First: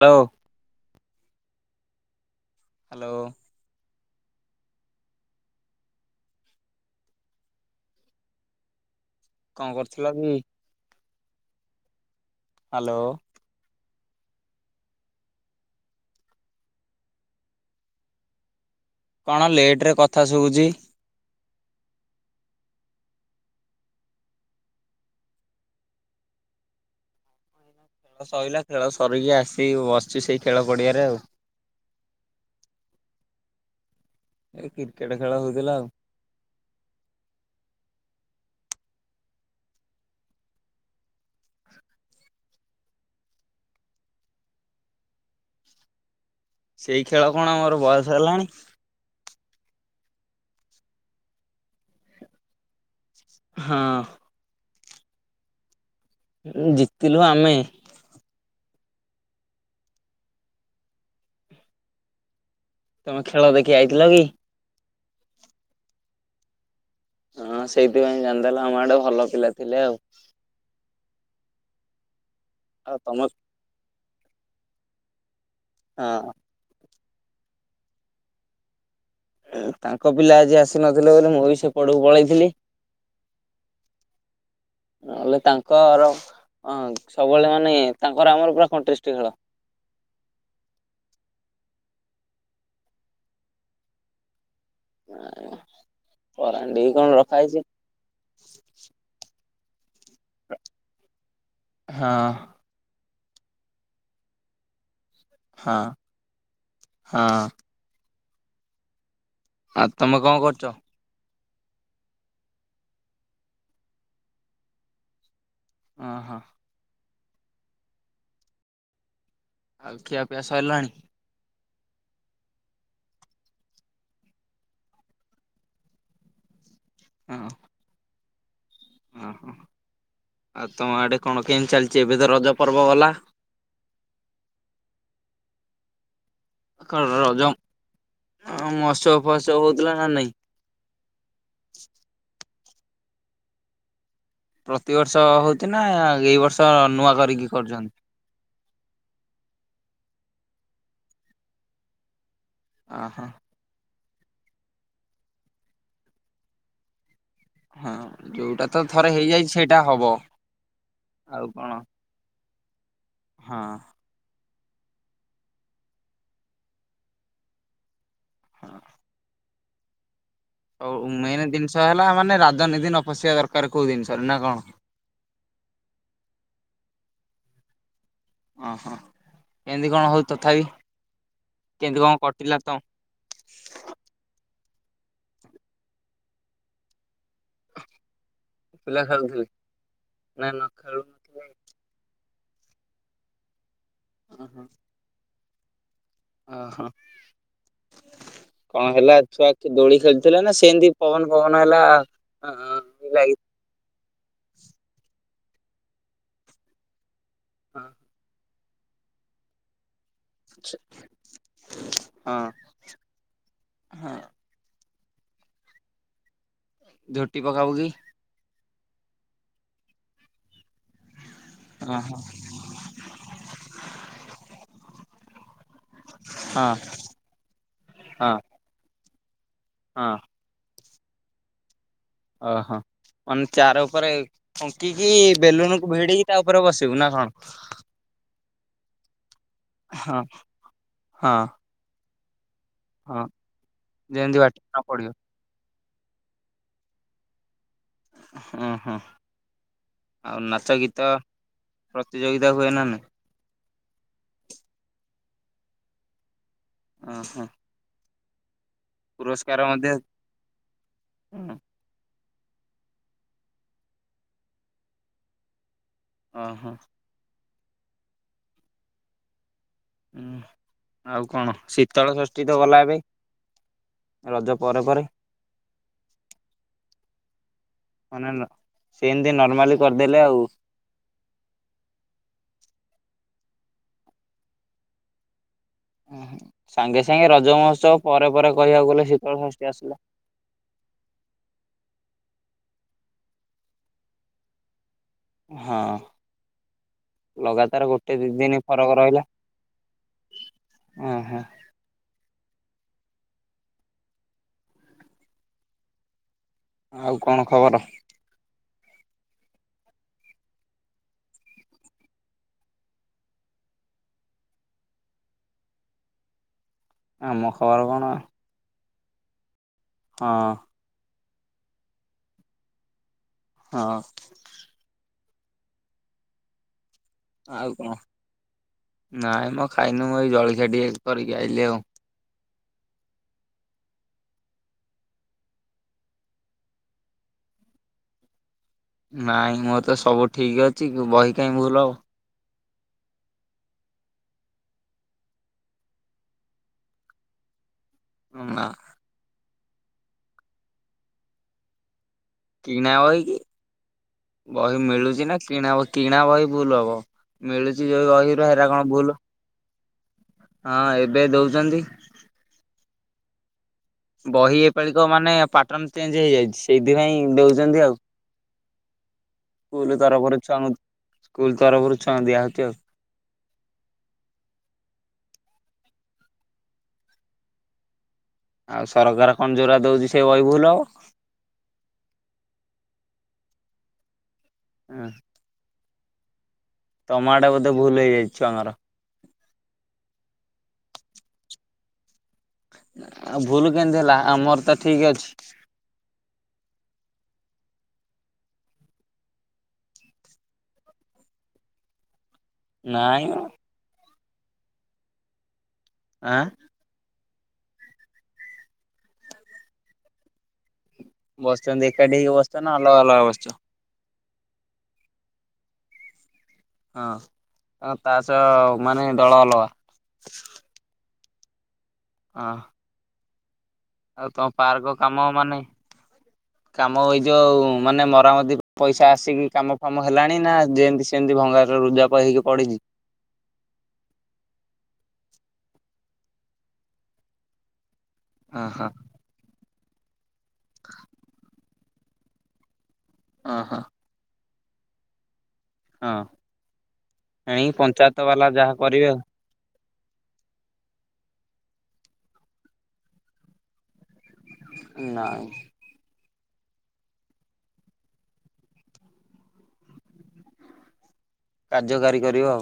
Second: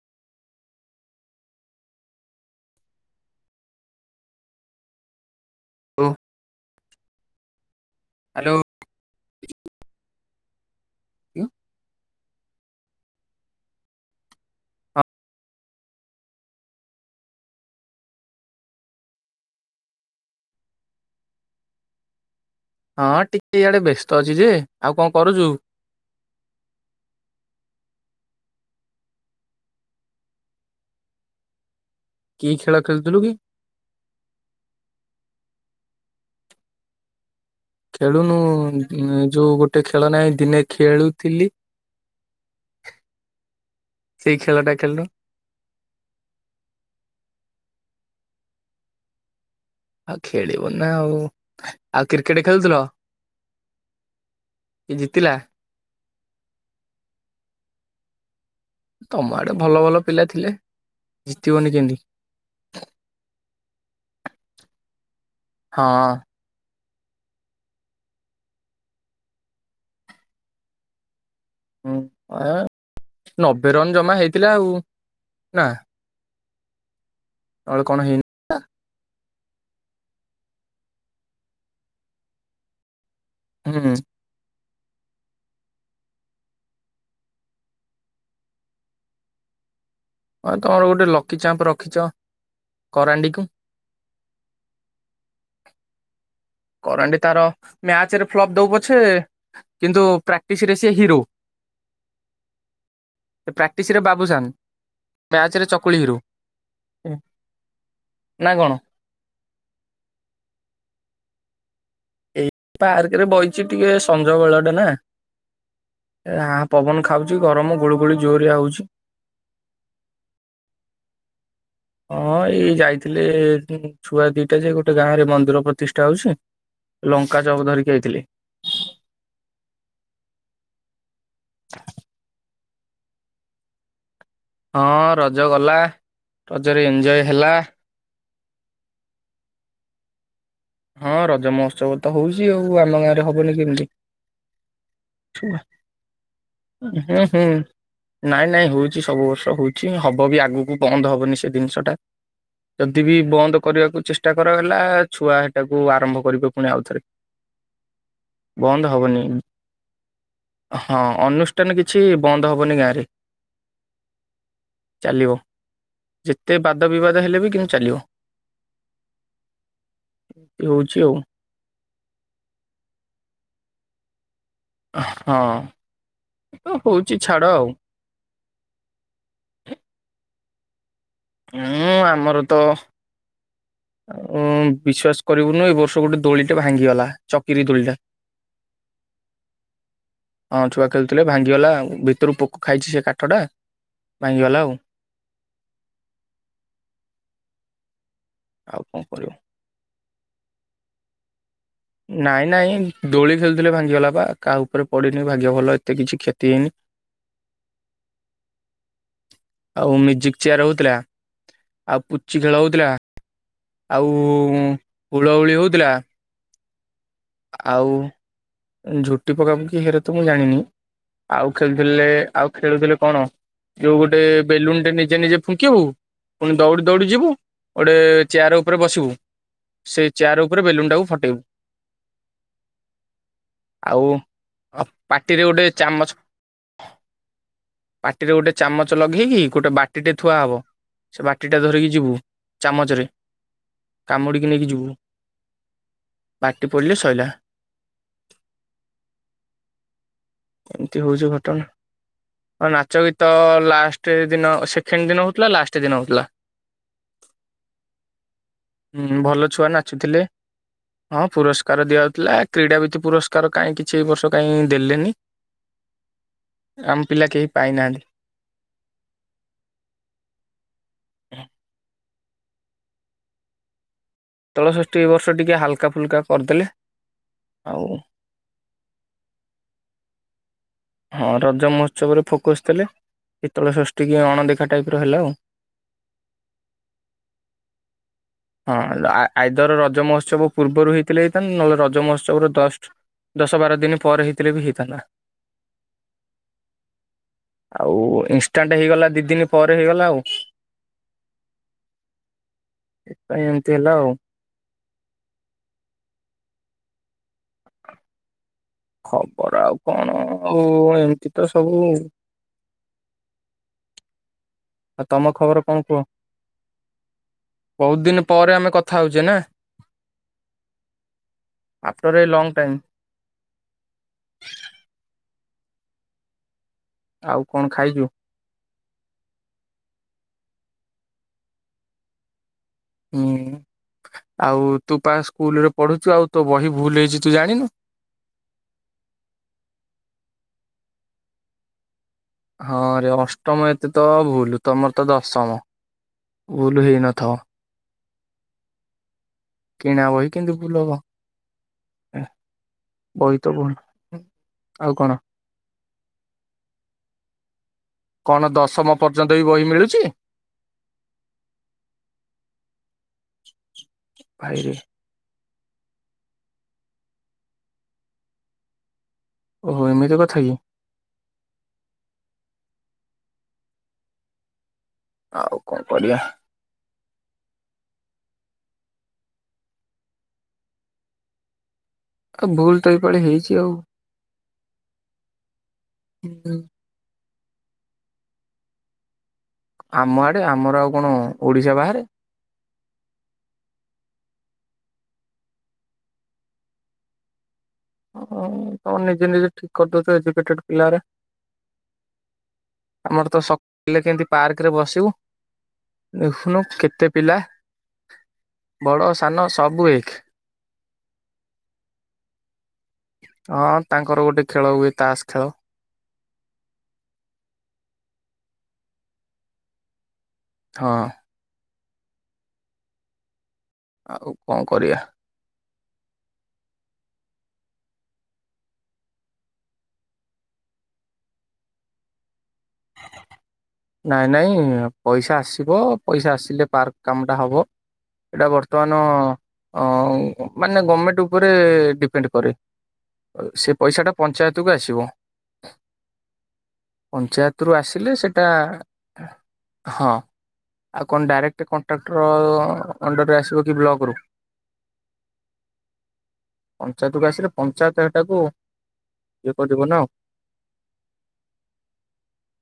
Hello. Hello. ହ hello. କଣ କରୁଥିଲା ବି ଉଁ ହାଲୋ କଣ ଲେଟ ରେ କଥା ଶୁଭୁଛି? ହଁ ଟିକେ ଇଆଡେ ବ୍ୟସ୍ତ ଅଛି ଯେ ଆଉ କଣ କରୁଚୁ? [unintelligible] ଖେଳ ସରିଲା ଖେଳ ସରିକି ଆସି ବସିଛି ସେଇ ଖେଳ ପଡିଆରେ ଆଉ। କି ଖେଳ ଖେଳୁ ଥିଲୁ କି? ଏ କ୍ରିକେଟ ଖେଳ ହଉଥିଲା ଆଉ। ଖେଳୁନୁ ଉଁ ଯୋଉ ଗୋଟେ ଖେଳ ନାହିଁ ଦିନେ ଖେଳୁଥିଲି [inaudible] ସେଇ ଖେଳ ଟା ଖେଳିନୁ। ସେଇ ଖେଳ କଣ ମୋର ବୟସ ହେଲାଣି। ଆଉ ଖେଳିବ ନା ଆଉ ଆଉ କ୍ରିକେଟ ଖେଳୁଥିଲ? ହଁ। କି ଜିତିଲା? ଜିତିଲୁ ଆମେ। ତମ ଆଡେ ଭଲ ଭଲ ପିଲା ଥିଲେ ଜିତିବନି କେମିତି। ତମେ ଖେଳ ଦେଖି ଆଇଥିଲ କି? ହଁ। ହଁ ସେଇଥିପାଇଁ ଜାଣିଦେଲ ଆମ ଆଡେ ଭଲ ପିଲା ଥିଲେ ଆଉ। ହୁଁ ଏ ଆଉ ତମ ନବେ ରନ ଜମା ହେଇଥିଲା ଆଉ। ହଁ। ଅଳ କଣ ହିନ [unintelligible] ଇଁ ତାଙ୍କ ପିଲା ଆଜି ଆସି ନଥିଲେ ବୋଲି ମୁଁ ବି ସେ ପଟକୁ ପଳେଇଥିଲି। ହୁଁ। ନହେଲେ ତାଙ୍କ ର ହଁ ସବୁବେଳେ ମାନେ ତାଙ୍କର ଆମର ପୁରା କଂଟେଷ୍ଟ ଖେଳ। ହଁ ତମର ଗୋଟେ ଲକିଚାମ୍ପ ରଖିଛ କରାଣ୍ଡିକୁ। [unintelligible] କଣ କରାଣ୍ଡୀ ରଖା ତାର ହେଇଛି ମ୍ୟାଚରେ ଫ୍ଲପ ଦଉ ପଛେ କିନ୍ତୁ ପ୍ରାକ୍ଟିସ ରେ ସିଏ ହିରୋ। ହଁ ଏ ପ୍ରାକ୍ଟିସରେ ବାବୁସାନ୍। ମ୍ୟାଚ୍ ରେ ହଁ ଚକୁଳି ହିରୁ, ହଁ ନା କଣ? ଆଉ ତୋମେ କଣ କରୁଚ? ପାର୍କ ରେ ବଇଚି ଟିକେ ସଞ୍ଜ ବେଳ ଟା ନା ହଁ ହଁ ଆ, ପବନ ଖାଉଚି ଗରମ ଗୁଳୁ ଗୁଳି ଜୋରରେ ଆଉଚି। ଆଉ ଖିଆ ପିଆ ସରଲାଣି? ହଁ ଏଇ ଯାଇଥିଲେ ଛୁଆ ଦିଟା ଯେ ଗୋଟେ ଗାଁ ରେ ମନ୍ଦିର ପ୍ରତିଷ୍ଠା ହଉଛି। ଲଙ୍କା ଚପ୍ ଧରିକି ଆଇଥିଲେ। ଓ ହଁ ଆଉ ତୋମ ଆଡେ କଣ କେମିତି ଚାଲିଚି? ଏବେ ତ ରଜ ପର୍ବ ଗଲା। ହଁ ରଜ ଗଲା। ରଜରେ ଏନଜୟ ହେଲା। ଅଁ, ମହୋତ୍ସବ ଫୋସବ ହଉଥିଲା ନା ନାଇଁ? ହଁ ରଜ ମହୋତ୍ସବ ତ ହଉଚି ଆଉ। ଆମ ଗାଁ ରେ ହବନି କେମିତି। ପ୍ରତିବର୍ଷ ହୁଁ ହଉଚି ନା? ଏଇ ବର୍ଷ ନୂଆ ହୁଁ କରିକି କରୁଚନ୍ତି? ନାଇଁ ନାଇଁ ହଉଚି। ସବୁ ବର୍ଷ ହଉଚି। ହ ବ ବି ଆଗକୁ ବନ୍ଦ ହବନି ସେ ଦିନିଷ ଟା। ଯଦି ବି ଅହଁ ବନ୍ଦ କରିବାକୁ ଚେଷ୍ ଟା କରାଗଲା। ଛୁଆ ସେଟାକୁ ଆରମ୍ଭ କରିବେ ପୁଣି ଆଉଥରେ। ହଁ ଯୋଉଟା ତ ବନ୍ଦ ଥରେ ହବନି ହେଇଯାଇଛି ସେଇଟା ହବ। ହଁ ଆଉ କଣ ଅନୁଷ୍ଠାନ କିଛି ବନ୍ଦ ହବନି ଗାଁରେ। ହଁ। ଚାଲିବ ଯେତେ ବାଦ ବିବାଦ ହେଲେ ବି କିନ୍ତୁ ଚାଲିବ। ହଁ। ଏ ହଉଛି ଆଉ ମେନ୍ ଦିନିଷ ହେଲା ମାନେ ରାଜନିତି ନ ପଶିବା ଦରକାର କୋଉ ଦନିଷର ନା କଣ? ହଁ ଏ ହଉଚି ଛାଡ ଆଉ ଅଁ, ହଁ କେମିତି କଣ ହଉ ତଥାପି? ହୁଁ କେମତି କଣ କରଥିଲା ତ? ଆଉଁ ବିଶ୍ଵାସ କରିବୁନୁ ଏଇ ବର୍ଷ ଗୋଟେ ଦୋଳି ଟେ ଭାଙ୍ଗିଗଲା। ଚକିରି ଦୋଳିଟା। ପିଲା ଖେଳୁଥିଲେ? ନା ନ ହଁ ଛୁଆ ଖେଳୁଥିଲେ ଖେଳୁନଥିଲେ ଭାଙ୍ଗିଗଲା ଆଉ ଭିତରୁ ପୁ ଖାଇଛି ସେ କାଠଟା ଓହୋ ଭାଙ୍ଗିଗଲା ଆଉ। ଓହୋ ଆଉ କଣ କଣ ହେଲା କରିବୁ। ଛୁଆ ଏଠି ଦୋଳି ଖେଳୁଥୁ ଥିଲା ନା ସେମିତି ପବନ ଫବନ ହେଲା ନାଇଁ ହଁ ନାଇଁ ଲାଗି ଦୋଳି ଖେଳୁଥିଲେ ଭାଙ୍ଗିଗଲା ପା କାହା ଉପରେ ପଡିନି। ଭାଗ୍ୟ ଭଲ ଏତେ କିଛି କ୍ଷତି ହେଇନି। ହଁ। ଆଉ ମିଜ୍ ଜିକଚିଆାର ହଉଥିଲା। ଆଉ ପୁଚି ହଁ ଖେଳ ହଉଥିଲା। ଆଉ ହଁ ହୁଳହୁଳି ହଉଥିଲା। ଝୋଟି ପକାପୁକି ଝୁଟି ପକାପୁକି ହେରେ ତ ମୁଁ ଜାଣିନି। ଆଉ ହଁ ଖେଳୁଥିଲେ ହଁ ଆଉ ଖେଳୁଥିଲେ କଣ? ଯୋଉ ଗୋଟେ ବେଲୁନ୍ ଟେ ନିଜେ ନିଜେ ଫୁଙ୍କିିବୁ। ପୁଣି ହଁ ଦୌଡ଼ି ଦୌଡ଼ି ଯିବୁ ଗୋଟେ ହଁ ଚେୟାର ଉପରେ ବସିବୁ। ସେ ହଁ ଚେୟାର ଉପରେ ବେଲୁନ୍ ଟାକୁ ଫଟେଇବୁ। ଓହୋ! ମାନେ ଚାର ଆଉ ଉପରେ ଫୁଙ୍କିକି ପାଟିରେ ଗୋଟେ ବେଲୁନ୍ କୁୁ ଚାମଚ ଭିଡିକି ତା ଉପରେ ବସିବୁ। ନା କଣ? ପାଟିରେ ଗୋଟେ ଚାମଚ ଲଗେଇକି ଗୋଟେ ବାଟିଟେ ହଁ ଥୁଆ ହବ। ସେ ହଁ ବାଟିଟା ଧରିକି ଯିବୁ। ଚାମଚରେ ହଁ ଯେମିତି କାମୁଡ଼ିକି ବାଟରେ ନେଇକି ନ ଯିବୁ। ପଡିବ ପାଟି ପୋଡିଲେ ସଇଲା। ହଁ, ହଁ। ଆଉ ନାଚ ଗୀତ ଏମିତି ହଉଚି ଘଟଣା। ପ୍ରତିଯୋଗିତା ହୁଏ ଆଉ ନା ନାଇଁ ନାଚ ଗୀତ ଲା ଲାଷ୍ଟ [unintelligible] ଦିନ ସେକେଣ୍ଡ ଦିନ ହୋଉଥିଲା, ଲାଷ୍ଟ ଦିନ ହୋଉଥିଲା ହ ହ ହୁଁ ଭଲ ଛୁଆ ନାଚୁଥିଲେ। ପୁରସ୍କାର ଦିଆଯାଉଥିଲା କ୍ରୀଡ଼ାବିତ୍ତି ପୁରସ୍କାର କାହିଁ କିଛି ଏଇ ବର୍ଷ କାହିଁ ଦେଲେନି। ଓହୋ ଆମ ପିଲା କେହି ପାଇନାହାନ୍ତି। ଆଉ ଶୀତଳ କଣ ଶୀତଳ ଷଷ୍ଠୀ ତ ଗଲା ଏବେ ରଜ ପରେ ଶୀତଳଷଷ୍ଠି ପରେ ଏଇ ବର୍ଷ ଟିକେ ହାଲକା ଫୁଲକା କରିଦେଲେ ଆଉ ମାନେ ସେ ଏମିତି ନର୍ମାଲି କରିଦେଲେ ଆଉ ହଁ ରଜ ମହୋତ୍ସବରେ ଫୋକସ ଦେଲେ, ଶୀତଳ ଷଷ୍ଠୀ କି ଅଣଦେଖା ଟାଇପ ର ହେଲା ଆଉ [inaudible] ସାଙ୍ଗେ ସାଙ୍ଗେ ରଜ ମହୋତ୍ସବ ପରେ ପରେ ହଁ କହିବାକୁ ଗଲେ ଆ- ଶୀତଳ ଆଇଦର ଷଷ୍ଠୀ ରଜ ଆସିଲା। ମହୋତ୍ସବ [unintelligible] ହେଇଥାନ୍ତା ନହେଲେ ରଜ ମହୋତ୍ସବ ର ଜଷ୍ଟ ଦଶ ବାର ଦିନ ପରେ ହେଇଥିଲେ ବି ହେଇଥାନ୍ତା ହଁ ଲଗାତାର ଆଉ ଗୋଟେ ଦି ଦିନ ଇନଷ୍ଟାଣ୍ଟ ଫରକ ହେଇଗଲା ଦି ରହିଲା। ଦିନ ପରେ ହେଇଗଲା ଆଉ ଓ ହୋ ଏମିତି ହେଲା ଆଉ ଆଉ କଣ ଖବର? ଖବର ଆଉ କଣ ଆଉ ଏମତି ତ ସବୁ ଆଉ ତମ ଖବର କଣ କୁହ? ଆମ ଖବର କଣ ବହୁତ ଦିନ ପରେ ଆମେ କଥା ଥାଉଜେ [unintelligible] ନାଁ ହଁ ଆଫଟର ଏ ଲଙ୍ଗ ଟାଇମ୍ ହଁ ଆଉ କଣ? ନାଇଁମ ଖାଇନୁ, ମୁଁ ଏଇ ଜଳିଖିଆ ଟିକେ କରିକି ଆଇଲିି ଆଉ ହୁଁ। ଆଉ ତୁ ପା ସ୍କୁଲରେ ପଢୁଛୁ ଆଉ ତୋ ବହି ଭୁଲ ହେଇଛି ତୁ ଜାଣିନୁ। ନାଇଁ ମୋର ତ ସବୁ ଠିକ ଅଛି, ବହି କାହିଁ ଭୁଲ ହବ ହଁରେ ଅଷ୍ଟମ ଏତେ ତ ଭୁଲ, ତମର ତ ଦଶମ ଭୁଲ ହେଇ ନଥାଉ। ନା। କିଣା ବହି [unintelligible] ଭୁଲ ହବ? ଏ, କିଣା ବହି କି, ତ ଭୁଲ ବହି ଆଉ କଣ ମିଳୁଚି ନା, କିଣା ବହି, କିଣା ବହି ଭୁଲ ହବ। ମିଳୁଛି ଯୋଉ ବହିର କଣ ହେରା ଦଶମ ଭୁଲ ପର୍ଯ୍ୟନ୍ତ ବି ବହି ମିଳୁ ହଁ ଏବେ ଦେଉଛନ୍ତି। [inaudible] ବହି ଭାଇରେ ଏପାଳିକ ମାନେ ପା ଚେଞ୍ଜ ହେଇଯାଇଛି ସେଇଥିପାଇଁ ଦଉଚନ୍ତି ଆଉ ଓହୋ ସ୍କୁଲ ଏମିତି କଥା ତରଫରୁ କି? ଛୁଆ ସ୍କୁଲ ତରଫରୁ ଛୁଆଁ ଦିଆହୋଉଛି ଆଉ ଆଉ କଣ କରିବା? ଆଉ ସରକାର କଣ ଜୋରା ଦଉଛି ସେ ବହି ଭୁଲ ହବ। ଆଉ ଭୁଲ ତ ଏଇଭଳି ହେଇଛି ଆଉ। ହୁଁ। ହୁଁ। ଟମାଟୋ ବୋଧେ ଭୁଲ ହେଇଯାଇଛ ଆମର ଆମ ଆଡେ, ଆମର ଆଉ କଣ ଓଡିଶା ବାହାରେ? ଆଉ ଭୁଲ କେମିତି ହେଲା ଆମର ତ ଠିକ ଅଛି। ତମ ନିଜେ ନିଜେ ଠିକ କରିଦଉଛ ଏଜୁକେଟେଡ ପିଲାରେ ନାଇଁ ଆମର ମ ତ ସକାଳେ କେମିତି ପାର୍କରେ ବସିବୁ, ଆଁ ଦେଖୁନୁ କେତେ ପିଲା ବଡ଼ ସାନ ସବୁ ଏକ ବସ ଏକାଠିକି ବସ୍ଛ ନା ଅଲଗ ଅଲଗା ବସଛ? ହଁ ତାଙ୍କର ଗୋଟେ ଖେଳ ହୁଏ ତାସ ଖେଳ। ହଁ କ ତା ସହ ମାନେ ଦଳ ଅଲଗା ହଁ। ହଁ। ଆଉ ତମ କଣ ପାର୍କ କରିବା କାମ ମେ କାମ ଏଇ ଯୋଉ ମାନେ ମରାମତି ପଇସା ଆସିକି କାମ ଫାମ ହେଲାଣି ନା ଯେମିତି ସେମିତି ଭଙ୍ଗା [unintelligible] ନାଇଁ ନାଇଁ ପଇସା ଆସି ଥିବ ପଇସା ଆସିଲେ ପାର୍କ କାମଟା ହବ ଏଇଟା ଓହୋ ବର୍ତ୍ତମାନ। ମାନେ ଗଭର୍ଣମେଣ୍ଟ ଉପରେ ଡିପେଣ୍ଡ କରେ ସେ ଓହୋ। ହଁ ପଇସାଟା ପଞ୍ଚାୟତ। ଆସିବ ହଁ ପାୟତ ଭିତରୁ ଏଣିକି ଆସିଲେ ପଞ୍ଚାୟତ ସେଟା ବାଲା ଯାହା କରିବେ ଆଉ। ହଁ ଆଉ କଣ ଡାଇରେକ୍ଟ କଣ୍ଟ୍ରାକ୍ଟର ଅଣ୍ଡରରେ ଆସିବକି ବ୍ଲକରୁ। ନାହି। ପଞ୍ଚାୟତକୁ ଆସିଲେ ପଞ୍ଚାୟତ ଏଟାକୁ ଏ କରିଦିବ ନା? କାର୍ଯ୍ୟକାରୀ କର ଆଉ।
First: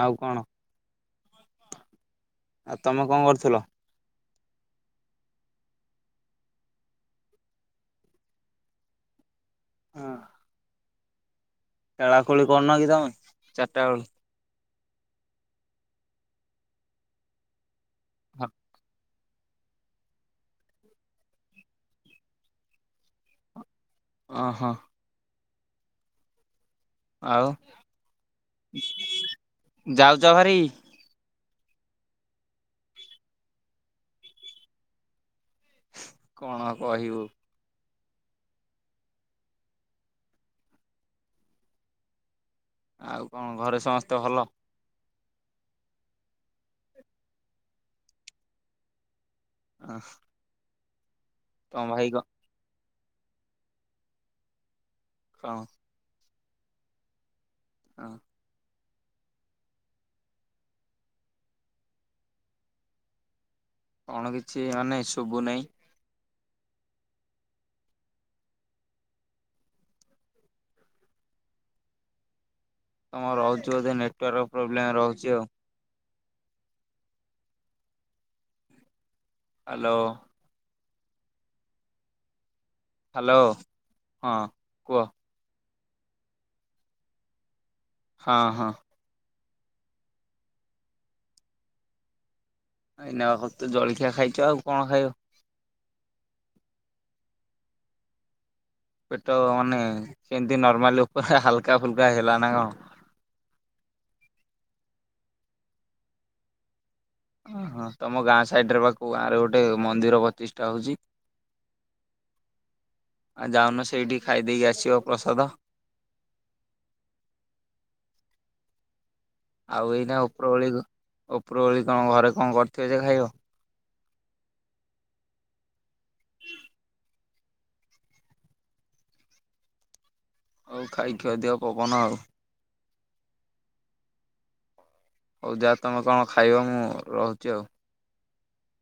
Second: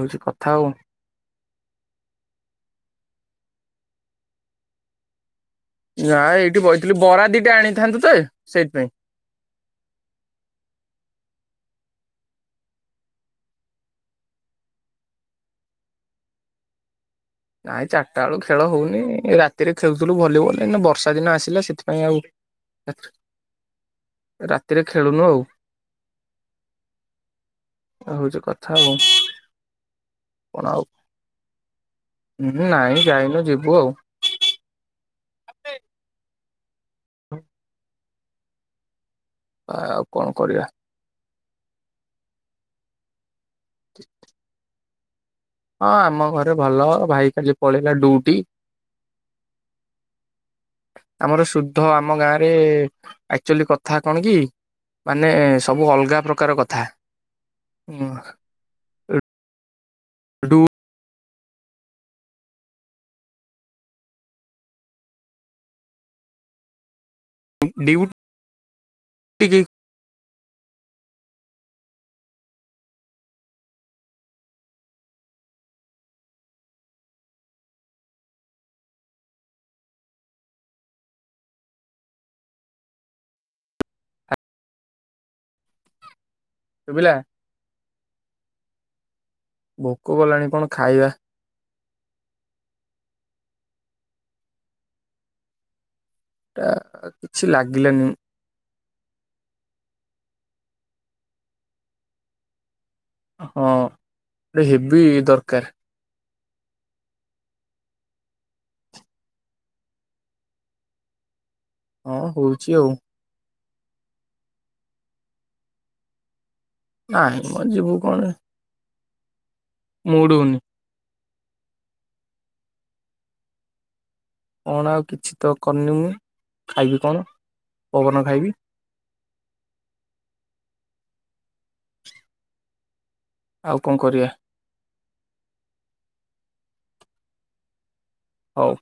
ଆଉ କଣ କଥା ଆଉ। ଆଉ ତମେ କଣ କରୁଥିଲ? ନା ଏଇଠି କହିଥିଲୁ ବରା ଦିଟା ଆଣିଥାନ୍ତୁ ତ ସେଇଥିପାଇଁ। ହଁ। ଖେଳାଖେଳି କରୁନ କି ତମେ ଚାରିଟା ବେଳୁ ନାଇଁ ଚାରିଟା ବେଳୁ ଖେଳ ହଉନି। ରାତିରେ ଖେଳୁଥିଲୁ ଭଲିବଲ ବର୍ଷା ଦିନ ଆସିଲା ସେଥିପାଇଁ ଆଉ। ଓହୋ। ରାତିରେ ଖେଳୁନୁ ଆଉ। ଆଉ ଏ ହଉଛି କଥା ଆଉ ଯାଉଛ ଭାରି ହ ନାଇଁ ଯାଇନୁ ଯିବୁ ଆଉ। କଣ ଆଉ କହିବୁ? ଆଉ କଣ କରିବା? ଆଉ କଣ ଘରେ ସମସ୍ତେ ଭଲ? ହଁ ଆମ ଘରେ ଭଲ ଭାଇ କାଲି ପଳେଇଲା ଡୁଟି ଅ। ଆମର ଶୁଦ୍ଧ ଆମ ଗାଁରେ ଆକ୍ଚୁଆଲି କଥା କଣ କି? ମାନେ କଣ ସବୁ ଅଲଗା ପ୍ରକାର କଥା ହଁ। ଡୁ। କଣ କିଛି ମାନେ ସୁଭୁ ନେଇଁ। ଡିଉଟିକି ତମ ରହୁଚି ବୋଧେ ନେଟୱାର୍କ ପ୍ରୋବ୍ଲେମ ରହୁଛି ଆଉ। ହାଲୋ। ହାଲୋ ହଁ କୁହ। ଶୁବିଲା। ହଁ ହଁ। ଭୋକ କଲାଣି କଣ ଖାଇବା। ଏଇ ନେବା [unintelligible] ତୁ ଜଳଖିଆ ଖାଇଛ ଆଉ କଣ ଖାଇବ? ଟା କିଛି ଲାଗିଲନି। ପେଟ ମାନେ ସେମତି ନର୍ମାଲି ଉପରେ ହାଲକା ଫୁଲକା ହେଲ ନା କ ଣ? ହଁ ଏ [unintelligible] ଟ ହେବି ଦରକାର। ଓ ହଁ ତମ ଗାଁ ସାଇଡରେ ବା ଗାଁ ରେ ଗୋଟେ ମନ୍ଦିର ପ୍ରତିଷ୍ଠା ହଉଛି। ହଁ ହଉଛି ଆଉ। ଆଉ ଯାଉନ ସେଇଠି ଖାଇଦେଇକି ଆସିବ ପ୍ରସାଦ। ନାଇଁ ମ ଯିବୁ କଣ ପାଇଁ। ଆଉ ଏଇନା ଓପ୍ରୋବୋଳି ଓପ୍ରୋବୋଳି ତମ ଘରେ କଁ କରିଥିବେ ଯେ ଖାଇବ। କଣ ଆଉ କିଛି ତ କରନି ମୁଁ ଖାଇବି କଣ? ପବନ ଖାଇବି। ହୋଉ ଖାଇ ଖୁଆ ଦିଅ ପବନ ଆଉ। ଆଉ କଁ କରିବା। ହୋଉ ଯା ତମେ କଁ ଖାଇବ ମୁଁ ରହୁଚି ଆଉ। ହୋଉ।